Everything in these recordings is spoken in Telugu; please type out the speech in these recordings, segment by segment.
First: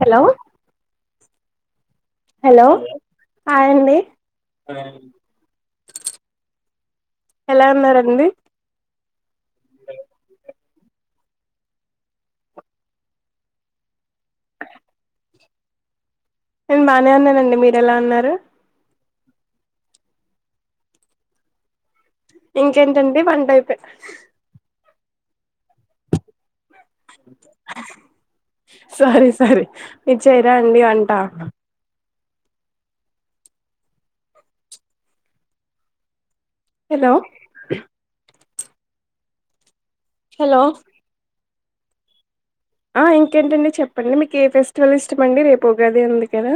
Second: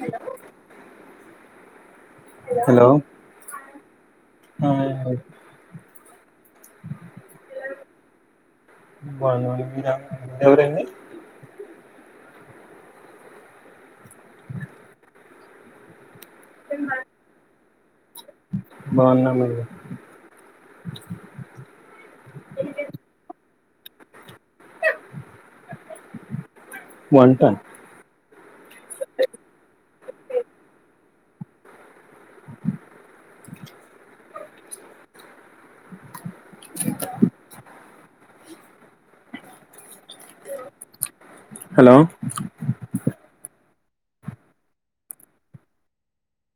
హలో హలో [unintelligible] మాయండి ఎలా ఉన్నారండి బాగున్నా మీర మీరండీ నేను బానే ఉన్నానండి మీరెలా ఉన్నారు బావున్నామండీ ఇంకేంటండి వంటైప్ వంట సారీ సారి మీరు చేయరా అండి వంట హలో హలో హలో ఆ ఇంకేంటండి చెప్పండి మీకు ఏ ఫెస్టివల్ ఇస్తామండి రేపు ఉగాది ఉంది కదా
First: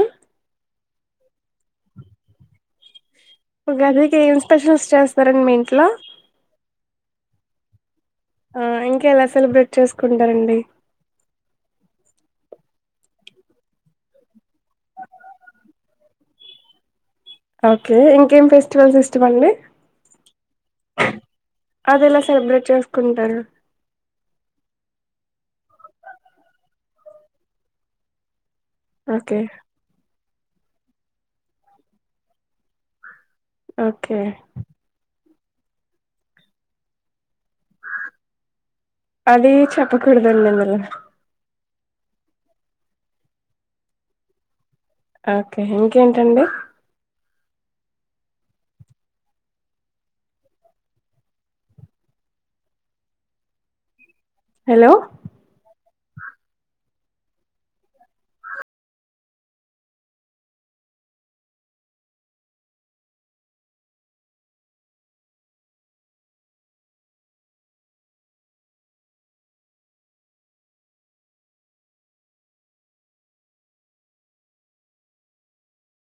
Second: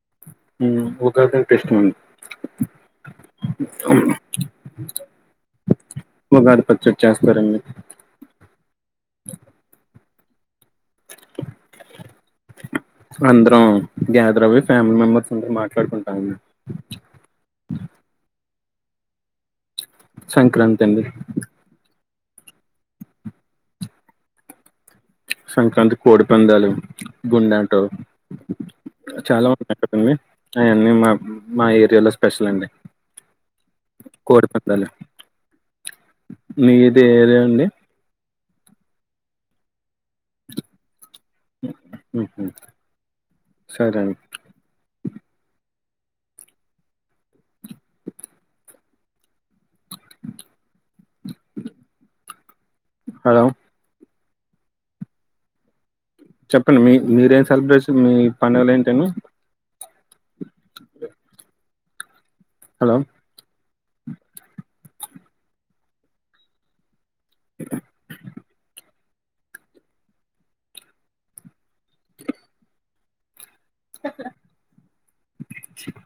ఉగాదంటే ఇష్టమండ్ ఉగాదికి ఏమి స్పెషల్స్ చేస్తారండి మీ ఇంట్లో ఉగాది పచ్చడి చేస్తారండి ఆ ఇంకెలా సెలబ్రేట్ చేసుకుంటారండి అందరం గ్యాదర్ అవి ఫ్యామిలీ మెంబెర్స్ అందరూ మాట్లాడుకుంటాం అండి ఓకే ఇంకేం ఫెస్టివల్స్ ఇష్టమండి సంక్రాంతి అండి అదెలా సెలబ్రేట్ చేసుకుంటారు సంక్రాంతి కోడి పందాలు గుండంటవు ఓకే చాలామంది [inaudible] అయన్నీ మా మా ఏరియాలో స్పెషలండి ఓకే కోడి పందాలు మీదే ఏరియా అండి అది చెప్పకూడదండి ఇందులో ఉహూ సరే ఓకే ఇంకేంటండి హలో హలో చెప్పండి మీ మీరేం సెలబ్రేషన్ మీ పండుగలు ఏంటనీ అ హలో చెప్పలా